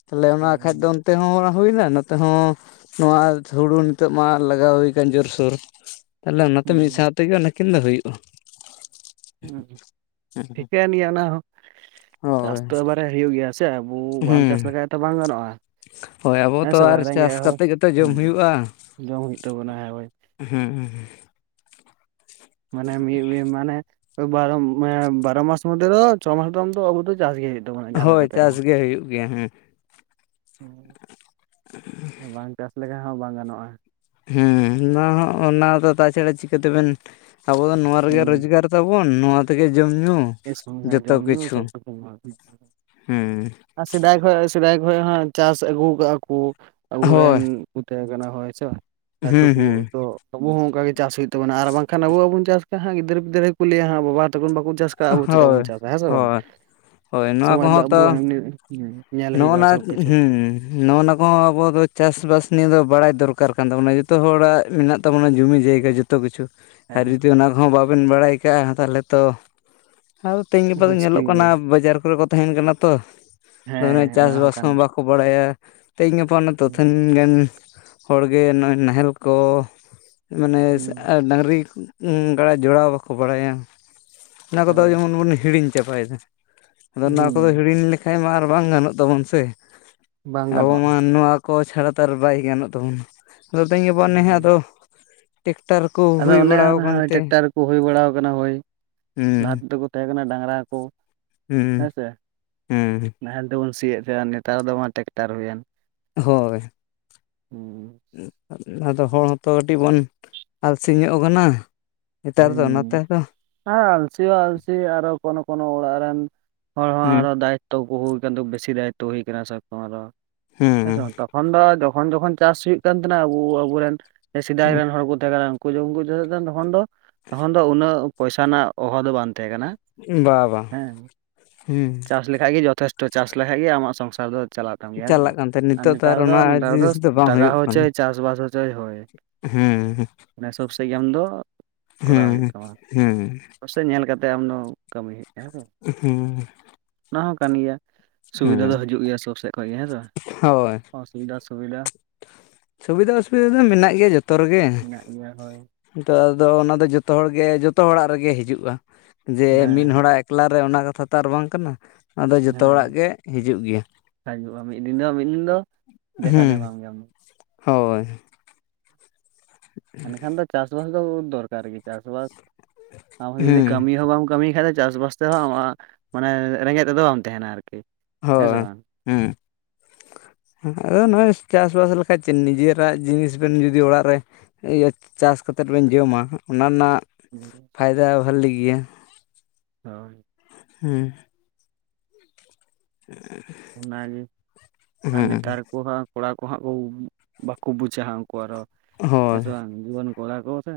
Speaker 2: ᱛᱟᱦᱚᱞᱮ ᱚᱱᱟ ᱠᱷᱟᱡ
Speaker 1: ᱦᱩᱸ
Speaker 2: ᱫᱚ ᱚᱱᱛᱮ ᱦᱚᱸ ᱦᱩᱭᱱᱟ ᱱᱚᱛᱮ ᱦᱚᱸ ᱱᱚᱣᱟ ᱦᱩᱲᱩ ᱱᱤᱛᱳᱜ ᱢᱟ ᱞᱟᱜᱟᱣ ᱦᱩᱭ ᱠᱟᱱ ᱡᱳᱨ-ᱥᱳᱨ, ᱛᱟᱦᱚᱞᱮ ᱚᱱᱟᱛᱮ ᱢᱤᱫ ᱥᱟᱶ ᱛᱮᱜᱮ ᱚᱱᱮ ᱠᱤᱱ ᱫᱚ ᱦᱩᱭᱩᱜᱼᱟ᱾
Speaker 1: ᱦᱩᱸ, ᱴᱷᱤᱠᱟᱹᱭᱮᱱ ᱜᱮᱭᱟ ᱚᱱᱟ ᱦᱚᱸ᱾ ᱪᱟᱥ
Speaker 2: ᱦᱳᱭ
Speaker 1: ᱛᱚ ᱮᱵᱟᱨᱮ ᱦᱩᱭᱩᱜ ᱜᱮᱭᱟ ᱥᱮ ᱟᱵᱚ ᱵᱟᱢ ᱪᱟᱥ
Speaker 2: ᱦᱩᱸ
Speaker 1: ᱞᱮᱠᱷᱟᱡ ᱛᱚ ᱵᱟᱝ ᱜᱟᱱᱚᱜᱼᱟ᱾
Speaker 2: ᱦᱳᱭ ᱟᱵᱚ ᱦᱚᱸ
Speaker 1: ᱦᱮᱸ
Speaker 2: ᱛᱚ
Speaker 1: ᱥᱮ
Speaker 2: ᱟᱨ
Speaker 1: ᱵᱟᱝ
Speaker 2: ᱪᱟᱥ
Speaker 1: ᱨᱮᱸᱜᱮᱡ ᱦᱚᱲ
Speaker 2: ᱠᱟᱛᱮᱫ ᱜᱮᱛᱚ ᱡᱚᱢ
Speaker 1: ᱦᱩᱸ
Speaker 2: ᱦᱩᱭᱩᱜᱼᱟ᱾
Speaker 1: ᱡᱚᱢ ᱦᱩᱭᱩᱜ ᱛᱟᱵᱚᱱᱟ ᱦᱳᱭ
Speaker 2: ᱦᱩᱸᱻ᱾
Speaker 1: ᱢᱟᱱᱮ ᱢᱤᱜ ᱢᱤᱜ ᱢᱟᱱᱮ ᱵᱟᱨᱚ ᱢᱮ ᱵᱟᱨᱚ ᱢᱟᱥ ᱢᱚᱫᱫᱷᱮ ᱫᱚ ᱪᱷᱚ ᱢᱟᱥ ᱫᱚ ᱚᱱᱛᱚ ᱚᱵᱚ ᱫᱚ ᱪᱟᱥ ᱜᱮ ᱦᱩᱭᱩᱜ ᱛᱟᱵᱚᱱᱟ
Speaker 2: ᱦᱳᱭ ᱪᱟᱥ ᱜᱮ ᱦᱩᱭᱩᱜ ᱜᱮᱭᱟ ᱦᱩᱸ᱾
Speaker 1: ᱦᱩᱸ, ᱟᱨ ᱵᱟᱝ ᱪᱟᱥ ᱞᱮᱠᱷᱟᱱ ᱦᱚᱸ ᱵᱟᱝ ᱜᱟᱱᱚᱜᱼᱟ᱾
Speaker 2: ᱦᱩᱸᱻ ᱚᱱᱟ ᱦᱚᱸ ᱚᱱᱟ ᱫᱚ ᱛᱟᱪᱷᱟᱲᱟ ᱪᱤᱠᱟᱹᱛᱮᱵᱮᱱ ᱟᱵᱚ ᱫᱚ ᱱᱚᱣᱟ ᱨᱮᱜᱮ ᱨᱚᱡᱽᱜᱟᱨ ᱛᱟᱵᱚᱱ ᱱᱚᱣᱟ ᱛᱮᱜᱮ ᱡᱚᱢ ᱧᱩ᱾
Speaker 1: [unintelligible]
Speaker 2: ᱡᱚᱛᱚ
Speaker 1: ᱡᱚᱢ ᱧᱩ
Speaker 2: ᱠᱤᱪᱷᱩ
Speaker 1: [unintelligible]
Speaker 2: ᱦᱩᱸ
Speaker 1: ᱟᱨ ᱥᱮᱫᱟᱭ ᱠᱷᱚᱡ ᱥᱮᱫᱟᱭ ᱠᱷᱚᱡ ᱦᱚᱸ ᱪᱟᱥ ᱟᱹᱜᱩ ᱠᱟᱜᱼᱟ ᱠᱚ ᱟᱵᱩ
Speaker 2: ᱦᱳᱭ
Speaker 1: ᱨᱮᱱ ᱤᱴᱟᱹ ᱠᱟᱱᱟ ᱦᱳᱭ ᱥᱮ ᱟᱨ
Speaker 2: ᱦᱩᱸ
Speaker 1: ᱴᱩᱠᱩ
Speaker 2: ᱦᱩᱸ
Speaker 1: ᱫᱚ ᱟᱵᱚ ᱦᱚᱸ ᱚᱝᱠᱟ ᱜᱮ ᱪᱟᱥ ᱦᱩᱭᱩᱜ ᱛᱟᱵᱚᱱᱟ ᱵᱟᱝᱠᱷᱟᱱ ᱟᱵᱚ ᱵᱟᱵᱩᱱ ᱪᱟᱥ ᱠᱷᱟᱱ ᱦᱟᱸᱜ ᱜᱤᱫᱟᱹᱨ ᱯᱤᱫᱟᱹᱨ ᱜᱮᱠᱚ ᱞᱟᱹᱭᱟ ᱦᱟᱸᱜ ᱵᱟᱵᱟ ᱛᱟᱠᱚᱱ ᱵᱟᱠᱚ [unintelligible] ᱟᱵᱚ ᱪᱮᱫᱟᱜ
Speaker 2: ᱦᱳᱭ
Speaker 1: ᱵᱚᱱ ᱪᱟᱥᱟ ᱦᱮᱸ ᱥᱮ ᱵᱟᱝ?
Speaker 2: ᱦᱳᱭ ᱦᱳᱭ ᱱᱚᱣᱟ
Speaker 1: ᱥᱚᱢᱟᱡᱽ ᱫᱚ
Speaker 2: ᱠᱚᱦᱚᱸ ᱛᱚ
Speaker 1: ᱟᱵᱚ ᱮᱢᱱᱤ [inaudible] ᱧᱮᱞ ᱦᱩᱭᱩᱜᱼᱟ ᱥᱚᱵ ᱠᱤᱪᱷᱩ᱾
Speaker 2: ᱱᱚᱜ ᱚᱱᱟ ᱠᱚᱦᱚᱸ ᱟᱵᱚ ᱫᱚ ᱪᱟᱥ ᱵᱟᱥ ᱱᱤᱭᱟᱹ ᱫᱚ ᱵᱟᱲᱟᱭ ᱫᱚᱨᱠᱟᱨ ᱠᱟᱱ ᱛᱟᱵᱚᱱᱟ, ᱡᱚᱛᱚ ᱦᱚᱲᱟᱜ ᱢᱮᱱᱟᱜ ᱛᱟᱵᱚᱱᱟ ᱡᱩᱢᱤ ᱡᱟᱭᱜᱟ ᱡᱚ ᱛᱚ ᱠᱤᱪᱷᱩ, ᱟᱨ
Speaker 1: ᱦᱮᱸ
Speaker 2: ᱡᱩᱫᱤ ᱚᱱᱟ ᱠᱚᱦᱚᱸ ᱵᱟᱵᱮᱱ ᱵᱟᱲᱟᱭ ᱠᱟᱜᱼᱟ ᱛᱟᱦᱚᱞᱮ ᱛᱚ [inaudible] ᱛᱮᱦᱮᱧ ᱜᱟᱯᱟ ᱫᱚ ᱧᱮᱞᱚᱜ
Speaker 1: ᱢᱩᱥᱠᱤᱞ
Speaker 2: ᱠᱟᱱᱟ
Speaker 1: ᱜᱮᱭᱟ
Speaker 2: ᱵᱟᱡᱟᱨ ᱠᱚᱨᱮ ᱠᱚ ᱛᱟᱦᱮᱸᱱ ᱠᱟᱱᱟ ᱛᱚ, ᱢᱟᱱᱮ
Speaker 1: ᱦᱮᱸ ᱚᱱᱟ
Speaker 2: ᱪᱟᱥᱵᱟᱥ
Speaker 1: ᱠᱟᱱ
Speaker 2: ᱦᱚᱸ ᱵᱟᱠᱚ ᱵᱟᱲᱟᱭᱟ ᱛᱮᱦᱮᱧ ᱜᱟᱯᱟ ᱚᱱᱮ ᱛᱚ
Speaker 1: ᱦᱩᱸ
Speaker 2: ᱛᱤᱱ ᱜᱟᱱ ᱦᱚᱲᱜᱮ ᱱᱚᱜᱼᱚᱸᱚᱭ ᱱᱟᱦᱮᱞ ᱠᱚ ᱢᱟᱱᱮ
Speaker 1: ᱦᱩᱸ
Speaker 2: ᱰᱟᱹᱟᱝᱨᱤ ᱜᱟᱲ ᱡᱚᱲᱟᱣ ᱵᱟᱠᱚ ᱵᱟᱲᱟᱭᱟ ᱚᱱᱟ ᱠᱚᱫᱚ
Speaker 1: ᱦᱳᱭ
Speaker 2: ᱡᱮᱢᱚᱱ ᱵᱚᱱ ᱦᱤᱲᱤᱧ ᱪᱟᱵᱟᱭᱮᱫᱟ ᱟᱫᱚ ᱱᱚᱣᱟ ᱠᱚᱫᱚ
Speaker 1: ᱦᱩᱸ
Speaker 2: ᱦᱤᱲᱤᱧ ᱞᱮᱠᱷᱟᱡ ᱢᱟ ᱟᱨ ᱵᱟᱝ ᱜᱟᱱᱚᱜ ᱛᱟᱵᱚᱱ ᱥᱮ
Speaker 1: ᱵᱟᱝ
Speaker 2: ᱟᱵᱚ
Speaker 1: ᱜᱟᱱᱚᱜᱼᱟ
Speaker 2: ᱢᱟ ᱱᱚᱣᱟ ᱠᱚ ᱪᱷᱟᱲᱟ ᱛᱚ ᱟᱨ ᱵᱟᱭ ᱜᱟᱱᱚᱜ ᱛᱟᱵᱚᱱᱟ ᱟᱫᱚ ᱛᱤᱧ ᱜᱟᱯ ᱱᱮᱸᱦᱚᱸ
Speaker 1: ᱦᱩᱸ
Speaker 2: ᱟᱫᱚ ᱴᱮᱠᱴᱟᱨ ᱠᱩ
Speaker 1: ᱟᱫᱚ ᱚᱱᱮ ᱱᱟᱳᱭ ᱴᱮᱠᱴᱟᱨᱠᱚ ᱦᱩᱭ ᱵᱟᱲᱟᱣ ᱟᱠᱟᱱᱟ ᱦᱳᱭ ᱞᱟᱦᱟ
Speaker 2: ᱦᱩᱸ
Speaker 1: ᱛᱮᱫᱚ ᱠᱚ ᱛᱟᱦᱮᱸ ᱠᱟᱱᱟ ᱰᱟᱝᱨᱟ ᱠᱩ
Speaker 2: ᱦᱩᱸ ᱦᱩᱸ
Speaker 1: ᱱᱟᱦᱮᱞ ᱛᱮᱵᱚᱱ ᱥᱤᱭᱮᱫ ᱛᱟᱦᱮᱜ-ᱟ ᱱᱮᱛᱟᱨ ᱫᱚ ᱵᱟᱝ ᱴᱮᱠᱴᱟᱨ ᱦᱩᱭᱮᱱ
Speaker 2: ᱦᱳᱭ
Speaker 1: [unintelligible]
Speaker 2: ᱟᱫᱚ ᱦᱚᱲ ᱦᱚᱸᱛᱚ ᱠᱟᱹᱴᱤᱡ ᱵᱚᱱ ᱟᱞᱥᱤ ᱧᱚᱜ ᱠᱟᱱᱟ ᱱᱮᱛᱟᱨ ᱫᱚ ᱱᱚᱛᱮ ᱛᱚ
Speaker 1: ᱦ ᱟᱞᱥᱤ ᱦᱚᱸ ᱟᱞᱥᱤ ᱟᱨᱚ ᱠᱚᱱᱚ ᱠᱱᱚ ᱚᱲᱟᱜ ᱨᱮᱱ ᱦᱚᱲ ᱦᱚᱸ
Speaker 2: ᱦᱩᱸ
Speaker 1: ᱟᱨᱚ ᱫᱟᱭ ᱛᱚ ᱜᱳᱦᱳᱭ ᱠᱟᱱ ᱛᱚ ᱵᱮᱥᱤ ᱫᱟᱭᱤᱛᱚ ᱦᱩᱭ ᱠᱟᱱᱟ ᱛᱚᱠᱷᱚᱱ ᱫᱚ
Speaker 2: ᱦᱩᱸ
Speaker 1: ᱡᱚᱠᱠᱷᱚᱱ ᱡᱚᱠᱠᱷᱚᱱ ᱪᱟᱥ ᱦᱩᱭᱩᱜ ᱠᱟᱱ ᱛᱟᱸᱦᱮᱱᱟ ᱟᱵᱚᱨᱮᱱ ᱥᱮᱫᱟᱭ ᱨᱮᱱ ᱦᱚᱲ ᱠᱚ ᱛᱟᱦᱮᱸ ᱠᱟᱱᱟ ᱠᱩ ᱡᱚᱢ ᱠᱩᱡᱟᱹᱣ ᱫᱟ ᱛᱚᱠᱠᱷᱚᱱ ᱫᱚ ᱛᱚᱠᱠᱷᱚᱱ ᱫᱚ ᱩᱱᱟᱹᱜ ᱯᱚᱭᱥᱟ ᱨᱮᱱᱟᱜ ᱚᱵᱷᱟᱯ ᱫᱚ ᱵᱟᱝ ᱛᱟᱸᱦᱮ ᱠᱟᱱᱟ
Speaker 2: ᱵᱟ ᱵᱟᱝ
Speaker 1: ᱦᱮᱸ
Speaker 2: ᱦᱩᱸ
Speaker 1: ᱪᱟᱥ ᱞᱮᱠᱷᱟᱡ ᱜᱮ ᱡᱚᱛᱛᱷᱚᱥᱴᱚ ᱪᱟᱥ ᱞᱮᱠᱷᱟᱡ ᱜᱮ ᱟᱢᱟᱜ ᱥᱚᱝᱥᱟᱨ ᱫᱚ ᱪᱟᱞᱟᱜ ᱛᱟᱢ ᱜᱮᱭᱟ ᱛᱚ
Speaker 2: ᱪᱟᱞᱟᱜ ᱠᱟᱱ ᱛᱟᱦᱮᱸᱫ
Speaker 1: ᱟᱨ
Speaker 2: ᱱᱤᱛᱚᱜ
Speaker 1: ᱱᱮᱛᱟᱨ ᱫᱚ
Speaker 2: ᱚᱱᱟ
Speaker 1: ᱱᱮᱛᱟᱨ ᱫᱚ
Speaker 2: ᱡᱤᱱᱤᱥ ᱵᱟᱝ
Speaker 1: ᱴᱟᱠᱟ ᱦᱚᱭᱪᱚᱭ ᱪᱟᱥᱵᱟᱥ ᱦᱚᱪᱚᱭ ᱦᱳᱭ
Speaker 2: ᱦᱩᱸᱻ
Speaker 1: ᱢᱟᱱᱮ ᱥᱚᱵᱽ ᱥᱟᱺᱦᱤᱡ ᱟᱢ ᱫᱚ ᱠᱚᱨᱟᱣ ᱦᱩᱭᱩᱜ ᱛᱟᱢᱟ
Speaker 2: ᱦᱩᱸ
Speaker 1: ᱥᱮ ᱧᱮᱞ ᱠᱟᱛᱮ ᱟᱢ ᱫᱚ ᱠᱟᱹᱢᱤ ᱦᱩᱭᱩᱜ ᱛᱟᱢᱟ ᱦᱮᱸᱥᱮ
Speaker 2: ᱦᱩᱸ
Speaker 1: ᱚᱱᱟ ᱦᱚᱸ ᱠᱟᱱ ᱜᱮᱭᱟ ᱥᱩᱵᱤᱫᱷᱟ
Speaker 2: ᱦᱩᱸ
Speaker 1: ᱫᱚ ᱦᱤᱡᱩᱜ ᱜᱮᱭᱟ ᱥᱩᱨ ᱥᱮᱫ ᱠᱷᱚᱡ ᱜᱮ ᱦᱮᱸ ᱥᱮ ᱵᱟ [unintelligible] ᱥᱩᱵᱤᱫᱷᱟ
Speaker 2: ᱥᱩᱵᱤᱫᱫᱷᱟ ᱚᱼᱥᱩᱵᱤᱫᱫᱷᱟ ᱫᱚ ᱢᱮᱱᱟᱜ ᱜᱮᱭᱟ ᱡᱚᱛᱚ ᱨᱮᱜᱮ
Speaker 1: ᱢᱮᱱᱟᱜ ᱜᱮᱭᱟ ᱦᱳᱭ
Speaker 2: ᱛᱳ ᱦᱤᱛᱚᱜ ᱟᱫᱚ ᱚᱱᱟ ᱫᱚ ᱡᱚᱛᱚ ᱦᱚᱲᱜᱮ ᱡᱚᱛᱚ ᱚᱲᱟᱜ ᱨᱮᱜᱮ ᱦᱤᱡᱩᱜᱼᱟ ᱡᱮ ᱢᱤᱫ
Speaker 1: ᱦᱮᱸ
Speaker 2: ᱦᱚᱲᱟᱜ ᱮᱠᱞᱟ ᱨᱮ ᱚᱱᱟ ᱠᱟᱛᱷᱟ ᱛᱚ ᱟᱨ ᱵᱟᱝ ᱠᱟᱱᱟ ᱟᱫᱚ ᱡᱚᱛᱚ
Speaker 1: ᱦᱮᱸ
Speaker 2: ᱦᱚᱲᱟᱜ ᱜᱮ ᱦᱤᱡᱩᱜ ᱜᱮᱭᱟ
Speaker 1: [unintelligible] ᱢᱤᱫ ᱫᱤᱱ ᱫᱚ ᱢᱤᱫ ᱫᱤᱱ ᱫᱚ ᱫᱮᱠᱷᱟ
Speaker 2: ᱦᱩᱸ
Speaker 1: ᱫᱚᱭ ᱮᱢᱟᱢ ᱜᱮᱭᱟ
Speaker 2: ᱦᱳᱭ
Speaker 1: ᱮᱱᱠᱷᱟᱱ ᱫᱚ ᱪᱟᱥᱵᱟᱥ ᱫᱚ ᱫᱚᱨᱠᱟᱨ ᱜᱮ ᱪᱟᱥᱵᱟᱥ ᱟᱵᱚ ᱡᱩᱫᱤ
Speaker 2: ᱦᱩᱸ
Speaker 1: ᱠᱟᱹᱢᱤ ᱦᱚᱸ ᱵᱟᱢ ᱠᱟᱹᱢᱤ ᱠᱷᱟᱡ ᱫᱚ ᱪᱟᱥᱵᱟᱥ [unintelligible] ᱢᱟᱱᱮ ᱨᱮᱸᱜᱮᱡ ᱛᱮᱫᱚ ᱵᱟᱢ ᱛᱟᱸᱦᱮᱱᱟ ᱟᱨᱠᱤ ᱦᱮᱸ ᱥᱮ ᱵᱟᱝ?
Speaker 2: ᱦᱮᱸ ᱟᱫᱚ ᱱᱚᱜᱼᱚᱭ ᱪᱟᱥᱵᱟᱥ ᱞᱮᱠᱠᱟᱡ ᱪᱮᱫ ᱱᱤᱡᱮᱨᱟᱜ ᱡᱤᱱᱤᱥ ᱵᱮᱱ ᱡᱩᱫᱤ ᱚᱲᱟᱜ ᱨᱮ ᱤᱭᱟᱹ ᱪᱟᱥ ᱠᱟᱛᱮᱫ ᱵᱮᱱ ᱡᱚᱢᱟ ᱚᱱᱟ ᱨᱮᱱᱟᱜ
Speaker 1: ᱦᱩᱸ
Speaker 2: ᱯᱷᱟᱭᱫᱟ ᱵᱷᱟᱞᱤ ᱜᱮᱭᱟ
Speaker 1: ᱦᱳᱭ
Speaker 2: ᱦᱮᱸ
Speaker 1: ᱚᱱᱟᱜᱮ ᱟᱨ
Speaker 2: ᱦᱩᱸ
Speaker 1: ᱱᱮᱛᱟᱨ ᱟᱠᱩ ᱦᱟᱸᱜ ᱠᱚᱲᱟ ᱠᱚ ᱦᱟᱸᱜ ᱠᱚ ᱵᱟᱠᱩ ᱵᱩᱡᱟ ᱩᱱᱠᱩ ᱟᱨᱦᱚᱸ ᱦᱮᱸ
Speaker 2: ᱦᱳᱭ
Speaker 1: ᱥᱮ ᱵᱟᱝ ᱡᱩᱣᱟᱹᱱ ᱠᱚᱲᱟ ᱠᱚ ᱥᱮ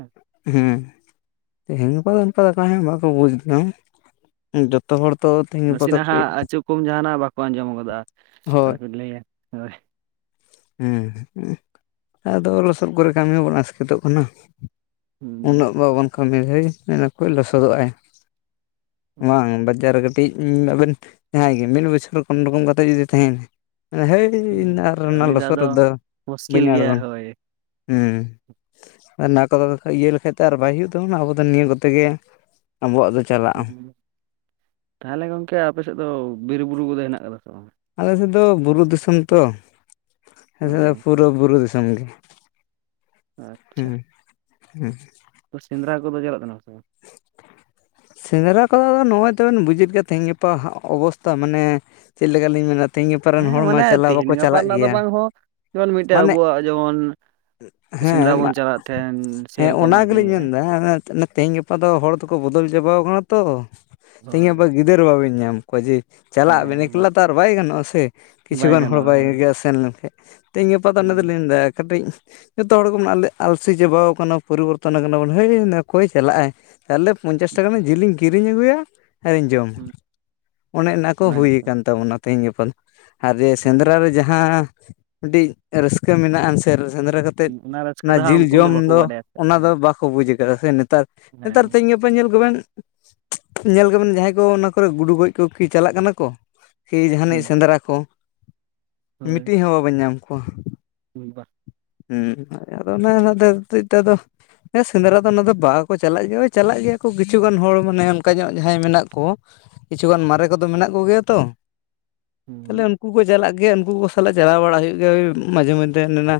Speaker 2: ᱦᱩᱸ ᱛᱮᱦᱮᱧ ᱜᱟᱯᱟ ᱫᱚ ᱚᱱᱠᱟ ᱚᱠᱚᱭ ᱦᱚ ᱵᱟᱠᱚ ᱵᱩᱡᱽ ᱠᱟᱫᱟ᱾ ᱫᱚ
Speaker 1: ᱱᱟᱥᱤᱱᱟᱜ
Speaker 2: ᱠᱟᱹᱴᱤᱡ
Speaker 1: ᱦᱟᱸᱜ ᱟᱹᱪᱩ ᱠᱚᱢ ᱡᱟᱦᱟᱱᱟᱜ ᱵᱟᱠᱚ ᱟᱸᱡᱚᱢ ᱜᱚᱫᱟ᱾
Speaker 2: ᱦᱳᱭ
Speaker 1: ᱟᱨᱠᱚ ᱞᱟᱹᱭᱟ [unintelligible]
Speaker 2: ᱦᱩᱸ ᱟᱫᱚ ᱞᱚᱥᱚᱫ ᱠᱚᱨᱮ ᱠᱟᱹᱢᱤ ᱦᱚᱸᱵᱚᱱ ᱟᱥᱠᱮᱛᱚᱜ ᱠᱟᱱᱟ᱾ ᱩᱱᱟᱹᱜ ᱵᱟᱵᱚᱱ ᱠᱟᱹᱢᱤ ᱦᱚᱭ ᱢᱮᱱᱟᱠᱚ ᱞᱚᱥᱟᱫᱚᱜᱟᱭ᱾ ᱵᱟᱝ ᱵᱟᱡ ᱡᱟᱨ ᱨᱮ ᱠᱟᱹᱴᱤᱡ ᱟᱵᱮᱱ ᱡᱟᱦᱟᱸᱭ ᱜᱮ ᱢᱤᱫ ᱵᱚᱪᱷᱚᱨ ᱠᱚᱱᱳ ᱨᱚᱠᱚᱢ ᱠᱟᱛᱮᱫ ᱡᱩᱫᱤᱭ ᱛᱟᱦᱮᱭᱱᱟ ᱢᱮᱱᱟᱭ ᱦᱟᱹᱭ ᱤᱧ ᱟᱨ ᱚᱱᱟ
Speaker 1: ᱩᱱᱤ ᱫᱚ
Speaker 2: ᱞᱚᱥᱚᱫ
Speaker 1: ᱟᱫᱚ
Speaker 2: ᱨᱮᱫᱚ
Speaker 1: ᱢᱩᱥᱠᱤᱞ
Speaker 2: ᱵᱟᱹᱧ
Speaker 1: ᱜᱮᱭᱟ
Speaker 2: ᱟᱬᱜᱚᱱᱟ
Speaker 1: ᱦᱳᱭ
Speaker 2: ᱦᱩᱸ᱾ ᱟᱨ ᱚᱱᱟ ᱠᱚᱫᱚ ᱤᱭᱟᱹ ᱞᱮᱠᱷᱟᱡ ᱛᱚ ᱟᱨ ᱵᱟᱭ ᱦᱩᱭᱩᱜ ᱛᱟᱵᱚᱱᱟ ᱟᱵᱚ ᱫᱚ ᱱᱤᱭᱟᱹ ᱠᱚᱛᱮ ᱜᱮ ᱟᱵᱚᱣᱟᱜ ᱫᱚ ᱪᱟᱞᱟᱜᱼᱟ
Speaker 1: ᱛᱟᱦᱚᱞᱮ ᱜᱚᱝᱠᱮ ᱟᱯᱮ ᱥᱮᱫ ᱫᱚ ᱵᱤᱨ ᱵᱩᱨᱩ ᱠᱚᱫᱚ ᱦᱮᱱᱟᱜ ᱠᱟᱫᱟ ᱥᱮ ᱵᱟᱝ?
Speaker 2: ᱟᱞᱮᱥᱮᱫ ᱫᱚ ᱵᱩᱨᱩ ᱫᱤᱥᱚᱢ ᱛᱚ᱾
Speaker 1: ᱚ
Speaker 2: [unintelligible] ᱯᱩᱨᱟᱹ ᱵᱩᱨᱩ ᱫᱤᱥᱚᱢ ᱜᱮ
Speaker 1: ᱟᱪᱪᱷᱟ
Speaker 2: ᱦᱩᱸ ᱦᱩᱸ᱾
Speaker 1: ᱛᱚ ᱥᱮᱸᱫᱽᱨᱟ ᱠᱚᱫᱚ ᱪᱟᱞᱟᱜ ᱠᱟᱱᱟᱢ ᱥᱮ ᱵᱟᱝ?
Speaker 2: [inaudible] ᱥᱮᱸᱫᱽᱨᱟ ᱠᱚᱫᱚ ᱱᱚᱜᱼᱚᱭ ᱛᱚᱵᱮᱱ ᱵᱩᱡᱮᱫ ᱜᱮᱭᱟ ᱛᱮᱦᱮᱧ ᱜᱟᱯᱟ ᱚᱵᱚᱥᱛᱟ ᱢᱟᱱᱮ ᱪᱮᱫ ᱞᱮᱠᱟᱞᱤᱧ ᱢᱮᱱᱟ ᱛᱮᱦᱮᱧ ᱜᱟᱯᱟ ᱨᱮᱱ
Speaker 1: ᱦᱮᱸ
Speaker 2: ᱦᱚᱲ ᱢᱟ
Speaker 1: ᱢᱟᱱᱮ
Speaker 2: ᱪᱟᱞᱟᱣ
Speaker 1: ᱛᱮᱦᱮᱧ
Speaker 2: ᱵᱟᱠᱚ
Speaker 1: ᱜᱟᱯᱟ
Speaker 2: ᱪᱟᱞᱟᱜ
Speaker 1: ᱨᱮᱱᱟᱜ ᱫᱚ
Speaker 2: ᱜᱮᱭᱟ,
Speaker 1: ᱵᱟᱝ ᱦᱚᱸ ᱡᱮᱢᱚᱱ ᱢᱤᱫᱴᱮᱡ
Speaker 2: ᱢᱟᱱᱮ
Speaker 1: ᱟᱵᱚᱣᱟᱜ ᱡᱮᱢᱚᱱ ᱥᱮᱸᱫᱽᱨᱟ
Speaker 2: ᱦᱮᱸ
Speaker 1: ᱵᱚᱱ ᱪᱟᱞᱟᱜ ᱛᱟᱦᱮᱱ
Speaker 2: ᱦᱮᱸ
Speaker 1: ᱥᱮᱨᱚᱠᱚᱢ
Speaker 2: ᱚᱱᱟ
Speaker 1: ᱟᱨᱠᱤᱧ
Speaker 2: ᱜᱮᱞᱤᱧ
Speaker 1: ᱞᱟᱹᱭᱮᱫᱼᱟ
Speaker 2: ᱢᱮᱱᱫᱟ᱾ ᱛᱮᱦᱤᱧ ᱜᱟᱯᱟ ᱫᱚ ᱦᱚᱲ ᱫᱚᱠᱚ ᱵᱚᱫᱚᱞ ᱪᱟᱵᱟᱣ ᱠᱟᱱᱟ ᱛᱚ ᱛᱮᱦᱮᱧ
Speaker 1: ᱦᱳᱭ
Speaker 2: ᱜᱟᱯᱟ ᱜᱤᱫᱟᱹᱨ ᱵᱟᱵᱮᱱ ᱧᱟᱢ ᱠᱚᱣᱟ ᱡᱮ ᱪᱟᱞᱟᱜ ᱟᱵᱮᱱ
Speaker 1: ᱦᱮᱸ ᱵᱟ-
Speaker 2: ᱮᱠᱞᱟ ᱛᱚ ᱟᱨ ᱵᱟᱭ ᱜᱟᱱᱚᱜᱼᱟ ᱥᱮ
Speaker 1: ᱵᱟᱭ
Speaker 2: ᱠᱤᱪᱷᱩᱜᱟᱱ ᱦᱚᱲ
Speaker 1: ᱜᱟᱱᱚᱜᱼᱟ ᱦᱳᱭ
Speaker 2: ᱵᱟᱭ ᱥᱮᱱ ᱞᱮᱱᱠᱷᱟᱱ᱾ ᱛᱮᱧ ᱜᱟᱯᱟᱛᱚ ᱚᱱᱟ
Speaker 1: ᱦᱩᱸ
Speaker 2: ᱛᱚᱞᱤᱧ ᱞᱟᱹᱭᱫᱟ ᱠᱟᱹᱴᱤᱡᱧ ᱡᱚᱛᱚ ᱦᱚᱲ ᱜᱮᱵᱚᱱ ᱟᱞᱮ ᱟᱞᱥᱤ ᱪᱟᱵᱟᱣ ᱟᱠᱟᱱᱟ ᱯᱚᱨᱤᱵᱚᱨᱛᱚᱱ ᱟᱠᱟᱱᱟ ᱵᱚᱱ ᱦᱮ ᱚᱠᱚᱭ ᱪᱟᱞᱟᱜᱼ ᱟᱭ᱾ ᱛᱟᱦᱞᱮ ᱯᱚᱧᱪᱟᱥ ᱴᱟᱠᱟ ᱨᱮᱱᱟ ᱡᱤᱞᱤᱧ ᱠᱤᱨᱤᱧ ᱟᱹᱜᱩᱭᱟ᱾ ᱟᱨᱤᱧ ᱡᱚᱢᱟ
Speaker 1: ᱦᱩᱸ
Speaker 2: ᱚᱱᱮ ᱚᱱᱟᱠᱚ
Speaker 1: ᱚᱱᱟ
Speaker 2: ᱦᱩᱭᱩ
Speaker 1: ᱜᱮᱛᱚ
Speaker 2: ᱟᱠᱟᱱ ᱛᱟᱵᱚᱱᱟ ᱛᱮᱦᱤᱧ ᱜᱟᱯᱟ ᱫᱚ᱾ ᱟᱨ ᱡᱮ
Speaker 1: ᱦᱩᱸ
Speaker 2: ᱥᱮᱸᱫᱽᱨᱟ ᱨᱮ ᱡᱟᱦᱟᱸ ᱢᱤᱴᱤᱡ ᱨᱟᱹᱥᱠᱟᱹ ᱢᱮᱱᱟᱜ ᱟᱱᱥᱮ ᱥᱮᱸᱫᱽᱨᱟ ᱠᱟᱛᱮ ᱛᱮᱫ
Speaker 1: ᱨᱟᱹᱥᱠᱟᱹ
Speaker 2: ᱚᱱᱟ
Speaker 1: ᱫᱚ ᱦᱟᱸᱜ
Speaker 2: ᱡᱤᱞ
Speaker 1: ᱩᱱᱠᱩ
Speaker 2: ᱡᱚᱢ
Speaker 1: ᱵᱟᱠᱚ
Speaker 2: ᱫᱚ
Speaker 1: ᱵᱟᱰᱟᱭᱟ ᱥᱮ
Speaker 2: ᱚᱱᱟ ᱫᱚ
Speaker 1: ᱦᱳᱭ
Speaker 2: ᱵᱟᱠᱚ ᱵᱩᱡᱽ ᱟᱠᱟᱫᱟᱼᱟ ᱥᱮ ᱱᱮᱛᱟᱨ
Speaker 1: ᱦᱮᱸ
Speaker 2: ᱱᱮᱛᱟᱨ ᱛᱮᱦᱮᱧ ᱜᱟᱯ ᱧᱮᱞ ᱠᱚᱵᱮᱱ ᱧᱮᱞ ᱠᱚᱵᱮᱱ ᱡᱟᱦᱟᱸᱭ ᱠᱚ ᱚᱱᱟ ᱠᱚᱨᱮ ᱜᱩᱰᱩ ᱜᱚᱡ ᱠᱚ ᱠᱤ ᱪᱟᱞᱟᱜ ᱠᱟᱱᱟ ᱠᱚ᱾ ᱠᱤ ᱡᱟᱦᱟᱱᱤᱡ
Speaker 1: ᱦᱩᱸ
Speaker 2: ᱥᱮᱸᱫᱽᱨᱟ ᱠᱚ
Speaker 1: ᱦᱳᱭ
Speaker 2: ᱢᱤᱫᱴᱤᱡ ᱦᱚᱸ ᱵᱟᱵᱚᱱ ᱧᱟᱢ ᱠᱚᱣᱟ᱾
Speaker 1: ᱵᱟ᱾
Speaker 2: ᱦᱩᱸ ᱟᱫᱚ ᱚᱱᱮ ᱚᱱᱟ ᱛᱮᱪ ᱫᱚ ᱥᱮᱸᱫᱽᱨᱟ ᱫᱚ ᱚᱱᱟ ᱫᱚ ᱵᱟᱠᱚ ᱪᱟᱞᱟᱜ ᱜᱮᱭᱟ ᱪᱟᱞᱟᱜ ᱜᱮᱭᱟ ᱠᱚ ᱠᱤᱪᱷᱩᱜᱟᱱ ᱦᱚᱲ ᱢᱟᱱᱮ ᱚᱱᱠᱟ ᱧᱚᱜ ᱡᱟᱦᱟᱸᱭ ᱢᱮᱱᱟᱜ ᱠᱚ᱾ ᱠᱤᱪᱷᱩᱜᱟᱱ ᱢᱟᱨᱮ ᱠᱚᱫᱚ ᱢᱮᱱᱟᱜ ᱠᱚᱜᱮᱭᱟ ᱛᱚ᱾ ᱛᱟᱦᱞᱮ
Speaker 1: ᱦᱩᱸ
Speaker 2: ᱩᱱᱠᱩ ᱠᱚ ᱪᱟᱞᱟᱜ ᱜᱮᱭᱟ ᱩᱱᱠᱩ ᱠᱚ ᱥᱟᱞᱟᱜ ᱪᱟᱞᱟᱣ ᱵᱟᱲᱟ ᱦᱩᱭᱩᱜ ᱜᱮᱭᱟ ᱢᱟᱡᱷᱮ ᱢᱚᱫᱽᱫᱷᱮᱱ ᱚᱱᱮᱱᱟ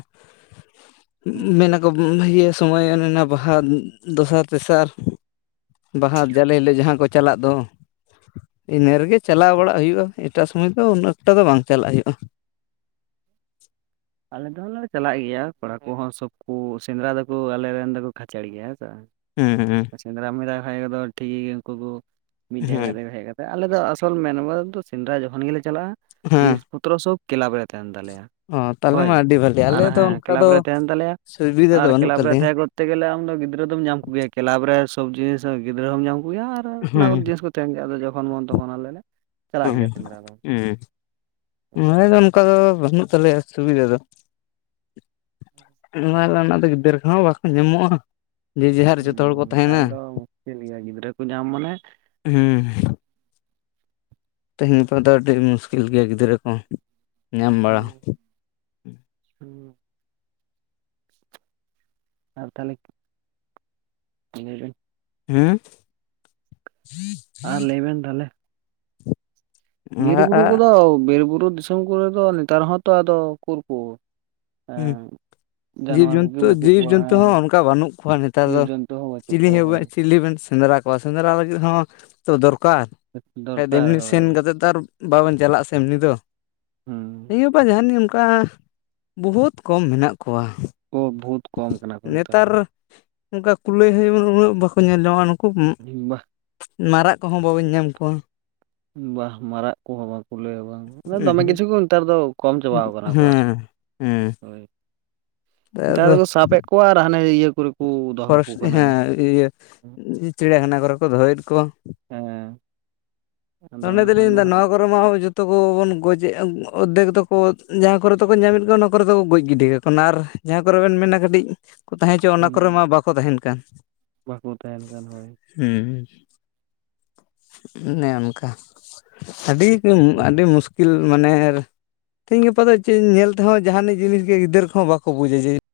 Speaker 1: ᱦᱩᱸ
Speaker 2: ᱢᱮᱱᱟᱠᱚ ᱤᱭᱟᱹ ᱥᱚᱢᱚᱭ ᱚᱱᱮᱱᱟ ᱵᱟᱦᱟ ᱫᱚᱥᱟᱨ ᱛᱮᱥᱟᱨ᱾ ᱵᱟᱦᱟ ᱡᱟᱞᱮ
Speaker 1: ᱦᱩᱸ
Speaker 2: ᱦᱤᱞᱳᱜ ᱡᱟᱦᱟᱸ ᱠᱚ ᱪᱟᱞᱟᱜ᱾ ᱫᱚ ᱤᱱᱟᱹ ᱨᱮᱜᱮ ᱪᱟᱞᱟᱣ ᱵᱟᱲᱟᱜ ᱦᱩᱭᱩᱜᱼᱟ ᱮᱴᱟᱜ ᱥᱚᱢᱚᱭ ᱫᱚ ᱩᱱᱟᱹᱜ ᱮᱠᱴᱟ ᱫᱚ ᱵᱟᱝ ᱪᱟᱞᱟᱜ ᱦᱩᱭᱩᱜᱼᱟ᱾
Speaker 1: ᱟᱞᱮ ᱫᱚᱞᱮ ᱪᱟᱞᱟᱜ ᱜᱮᱭᱟ ᱠᱚᱲᱟ ᱠᱚᱦᱚᱸ ᱥᱚᱵ ᱠᱚ ᱥᱮᱸᱫᱽᱨᱟ ᱫᱚᱠᱚ ᱟᱞᱮᱨᱮ ᱨᱮᱱ ᱫᱚᱠᱚ ᱠᱷᱟᱪᱟᱲ ᱜᱮᱭᱟ ᱦᱮᱸ ᱥᱮ ᱵᱟᱝ᱾
Speaker 2: ᱦᱩᱸᱻ᱾
Speaker 1: ᱥᱮᱸᱫᱽᱨᱟ ᱢᱮᱛᱟ ᱠᱚ ᱠᱷᱟᱡ ᱫᱚ ᱴᱷᱤᱠ ᱜᱮ ᱩᱱᱠᱩ ᱠᱚ ᱢᱤᱫ ᱡᱟᱭᱜᱟ
Speaker 2: ᱦᱮᱸ
Speaker 1: ᱨᱮ ᱦᱮᱡ ᱠᱟ ᱟᱞᱮ ᱫᱚ ᱟᱥᱚᱞ ᱢᱮᱱᱣᱟᱞ ᱫᱚ ᱥᱮᱸᱫᱽᱨᱟ ᱡᱚᱠᱷᱚᱱ ᱜᱮᱞᱮ ᱪᱟᱞᱟᱜᱼᱟ
Speaker 2: ᱦᱮᱸ
Speaker 1: ᱡᱤᱱᱤᱥ ᱯᱚᱛᱨᱚ ᱥᱚᱵ ᱠᱮᱞᱟᱵᱽ ᱨᱮ ᱛᱟᱦᱮᱱ ᱛᱟᱞᱮᱭᱟ᱾
Speaker 2: ᱚ ᱛᱟᱦᱚᱞᱮ
Speaker 1: ᱦᱳᱭ
Speaker 2: ᱢᱟ ᱟᱹᱰᱤ ᱵᱷᱟᱞᱮ
Speaker 1: ᱟᱨ
Speaker 2: ᱟᱞᱮ ᱫᱚ
Speaker 1: ᱦᱮᱸ
Speaker 2: ᱚᱱᱠᱟ
Speaker 1: ᱠᱮᱞᱟᱵᱽ
Speaker 2: ᱫᱚ
Speaker 1: ᱨᱮ ᱛᱟᱦᱮᱱ ᱛᱟᱞᱮᱭᱟ
Speaker 2: ᱥᱩᱵᱤᱫᱷᱟ
Speaker 1: ᱟᱨ
Speaker 2: ᱫᱚ ᱵᱟᱹᱱᱩᱜ
Speaker 1: ᱠᱮᱞᱟᱵᱽ ᱨᱮ
Speaker 2: ᱛᱟᱞᱮᱭᱟ
Speaker 1: ᱛᱟᱦᱮᱸ ᱠᱚᱛᱮ ᱜᱮᱞᱮ ᱟᱢ ᱫᱚ ᱜᱤᱫᱽᱨᱟᱹ ᱫᱚᱢ ᱧᱟᱢ ᱠᱚᱜᱮᱭᱟ ᱠᱮᱞᱟᱵᱽ ᱨᱮ ᱥᱚᱵ ᱡᱤᱱᱤᱥ ᱜᱤᱫᱽᱨᱟᱹ ᱦᱚᱸᱢ ᱧᱟᱢ ᱠᱚᱜᱮᱭᱟ ᱟᱨ ᱚᱱᱟ ᱠᱚ
Speaker 2: ᱦᱮᱸ
Speaker 1: ᱡᱤᱱᱤᱥ ᱴᱮᱱᱜᱮ ᱡᱚᱠᱷᱚᱱ ᱢᱚᱱ ᱛᱚᱠᱷᱚᱱ ᱟᱞᱮ ᱞᱮ ᱪᱟᱞᱟᱜ ᱜᱮᱭᱟ ᱥᱮᱸᱫᱽᱨᱟ
Speaker 2: [unintelligible]
Speaker 1: ᱫᱚ
Speaker 2: ᱟᱞᱮ ᱫᱚ ᱚᱱᱠᱟ ᱫᱚ ᱵᱟᱹᱱᱩᱜ ᱛᱟᱞᱮᱭᱟ ᱥᱩᱵᱤᱫᱟ ᱫᱚ᱾ ᱚᱱᱟ ᱫᱚ ᱩᱱᱟᱹᱜ ᱫᱚ ᱜᱤᱫᱽᱨᱟᱹ ᱠᱚ ᱦᱚᱸ ᱵᱟᱠᱚ ᱧᱟᱢᱚᱜ-ᱟ᱾ ᱡᱮ ᱡᱮᱦᱟᱨ ᱡᱚᱛᱚ ᱦᱚᱲ ᱠᱚ ᱛᱟᱦᱮᱸᱱᱟ
Speaker 1: ᱱᱮᱛᱟᱨ ᱫᱚ ᱢᱩᱥᱠᱤᱞ ᱜᱮᱭᱟ ᱜᱤᱫᱽᱨᱟᱹ ᱠᱚ ᱧᱟᱢ ᱢᱟᱱᱮ
Speaker 2: ᱦᱮᱸ᱾ ᱛᱮᱦᱮᱸᱧ ᱜᱟᱯᱟ ᱫᱚ ᱟᱹᱰᱤ ᱢᱩᱥᱠᱤᱞ ᱜᱮᱭᱟ ᱜᱤᱫᱽᱨᱟᱹ ᱠᱚ, ᱧᱟᱢ ᱵᱟᱲᱟ᱾
Speaker 1: ᱦᱩᱸ ᱟᱨ ᱛᱟᱦᱚᱸᱞᱮ᱾ [unintelligible]
Speaker 2: ᱦᱮᱸ [inaudible]
Speaker 1: ᱟᱨ ᱞᱟᱹᱭ ᱵᱮᱱ ᱛᱟᱦᱚᱸᱞᱮ?
Speaker 2: ᱟᱨ
Speaker 1: ᱵᱤᱨ-ᱵᱩᱨᱩ ᱠᱚᱫᱚ ᱵᱤᱨ-ᱵᱩᱨᱩ ᱫᱤᱥᱚᱢ ᱠᱚᱨᱮ ᱫᱚ ᱱᱮᱛᱟᱨ ᱦᱚᱸᱛᱚ ᱟᱫᱚ ᱩᱠᱩᱨ ᱠᱚ?
Speaker 2: ᱦᱩᱸ᱾
Speaker 1: ᱡᱟᱱᱣᱟᱨ ᱠᱚᱜᱮ
Speaker 2: ᱡᱤᱵᱽ-ᱡᱩᱱᱛᱩ
Speaker 1: ᱵᱟᱹᱪᱩᱜ ᱠᱚᱣᱟ
Speaker 2: ᱡᱤᱵᱽ-ᱡᱩᱱᱛᱩ ᱦᱚᱸ
Speaker 1: ᱦᱮᱸ
Speaker 2: ᱚᱱᱠᱟ ᱵᱟᱹᱱᱩᱜ ᱠᱚᱣᱟ ᱱᱮᱛᱟᱨ ᱫᱚ,
Speaker 1: ᱡᱤᱵᱽ ᱡᱚᱱᱛᱩ ᱦᱚᱸ ᱵᱟᱹᱪᱩᱜ
Speaker 2: ᱪᱤᱞᱤ
Speaker 1: ᱠᱚᱣᱟ
Speaker 2: ᱦᱚᱸ
Speaker 1: ᱦᱳᱭ
Speaker 2: ᱪᱤᱞᱤ ᱵᱮᱱ ᱥᱮᱸᱫᱽᱨᱟ ᱠᱚᱣᱟ ᱥᱮᱸᱫᱽᱨᱟ ᱞᱟᱹᱜᱤᱫ ᱦᱚᱸ ᱛᱚ ᱫᱚᱨᱠᱟᱨ ᱫᱤᱱ
Speaker 1: ᱫᱚᱨᱠᱟᱨ ᱦᱳᱭ
Speaker 2: ᱥᱤᱱ ᱠᱟᱛᱮᱸᱫ ᱛᱚ ᱟᱨ ᱵᱟᱵᱚᱱ ᱪᱟᱞᱟᱜ-ᱟ ᱥᱮ ᱮᱢᱱᱤ ᱫᱚ,
Speaker 1: ᱦᱩᱸ
Speaker 2: ᱛᱮᱦᱮᱸᱧ ᱜᱟᱯᱟ ᱡᱟᱦᱟᱱᱤᱡ ᱚᱱᱠᱟ᱾ ᱵᱚᱦᱩᱛ ᱠᱚᱢ ᱢᱮᱱᱟᱜ ᱠᱚᱣᱟ᱾
Speaker 1: ᱠᱚ ᱵᱷᱩᱛ᱾
Speaker 2: ᱱᱮᱛᱟᱨ ᱚᱱᱠᱟ ᱠᱩᱞᱟᱹᱭ ᱦᱚᱸ ᱡᱮᱢᱚᱱ ᱩᱱᱟᱹᱜ ᱵᱟᱠᱚ ᱧᱮᱞ ᱧᱟᱢ-ᱟ ᱱᱩᱠᱩ᱾
Speaker 1: [unintelligible]
Speaker 2: ᱢᱟᱨᱟᱜ ᱠᱚᱦᱚᱸ ᱵᱟᱵᱚᱱ ᱧᱟᱢ ᱠᱚᱣᱟ᱾
Speaker 1: ᱵᱟ ᱢᱟᱨᱟᱜ ᱠᱚᱦᱚᱸ ᱵᱟ ᱠᱩᱞᱟᱹᱭ ᱦᱚᱸ ᱵᱟᱝ ᱫᱚᱢᱮ
Speaker 2: ᱩᱸᱦᱩᱜ
Speaker 1: ᱠᱤᱪᱷᱩ ᱠᱚ ᱱᱮᱛᱟᱨ ᱫᱚ ᱠᱚᱢ ᱪᱟᱵᱟᱣ ᱟᱠᱟᱱᱟ ᱠᱚ᱾
Speaker 2: ᱦᱮᱸ ᱦᱮᱸ᱾
Speaker 1: ᱦᱳᱭ ᱱᱮᱛᱟᱨ
Speaker 2: ᱟᱫᱚ
Speaker 1: ᱫᱚ ᱠᱚ ᱥᱟᱵᱮᱫ ᱠᱚᱣᱟ ᱟᱨ ᱦᱟᱱᱮ ᱤᱭᱟᱹ ᱠᱚᱨᱮ᱾ ᱠᱚ ᱫᱚᱦᱚ
Speaker 2: ᱯᱷᱚᱨᱮᱥ
Speaker 1: ᱠᱟᱠᱚ ᱠᱟᱱᱟ
Speaker 2: ᱦᱮᱸ, ᱤᱭᱟᱹ ᱪᱤᱲᱭᱟᱠᱷᱟᱱᱟ ᱠᱚᱨᱮ ᱠᱚ ᱫᱚᱦᱚᱭᱮᱫ ᱠᱚᱣᱟ᱾
Speaker 1: ᱦᱮᱸ
Speaker 2: [unintelligible]
Speaker 1: ᱟᱫᱚ ᱮᱱᱠᱷᱟᱱ ᱫᱚ ᱦᱟᱸᱜ
Speaker 2: ᱱᱚᱣᱟ ᱠᱚ᱾ ᱢᱟ ᱡᱚᱛᱚ ᱠᱚ ᱵᱚᱱ ᱜᱚᱡᱮ ᱟ [unintelligible] ᱚᱨᱫᱷᱮᱠ ᱫᱚᱠᱚ ᱡᱟᱦᱟᱸ ᱠᱚᱨᱮ ᱫᱚᱠᱚ ᱧᱟᱢᱮᱫ ᱠᱚᱣᱟ ᱚᱱᱟ ᱠᱚᱨᱮ ᱫᱚᱠᱚ ᱜᱚᱡ ᱜᱤᱰᱤ ᱠᱟᱠᱚ ᱚᱱᱟᱨ ᱡᱟᱦᱟᱸ ᱠᱚᱨᱮ ᱵᱮᱱ ᱢᱮᱱᱟ ᱠᱟᱹᱴᱤᱡ ᱠᱚ ᱛᱟᱦᱮᱸ ᱦᱚᱪᱚ
Speaker 1: ᱦᱩᱸ ᱵᱟᱠᱚ ᱛᱟᱦᱮᱸᱱ ᱠᱷᱟᱱ ᱦᱳᱭ᱾
Speaker 2: ᱦᱩᱸ ᱚᱱᱮ ᱚᱱᱠᱟ᱾ ᱟᱹᱰᱤ ᱟᱹᱰᱤ ᱢᱩᱥᱠᱤᱞ ᱢᱟᱱᱮ ᱛᱤᱦᱤᱧ ᱜᱟᱯᱟ ᱫᱚ ᱪᱮᱫ ᱧᱮᱞ ᱛᱮᱦᱚᱸ ᱡᱟᱦᱟᱱᱤᱡ ᱡᱤᱱᱤᱥ ᱜᱮ ᱜᱤᱫᱟᱹᱨ ᱠᱚᱦᱚᱸ ᱵᱟᱠᱚ ᱵᱩᱡᱟ ᱡᱮ᱾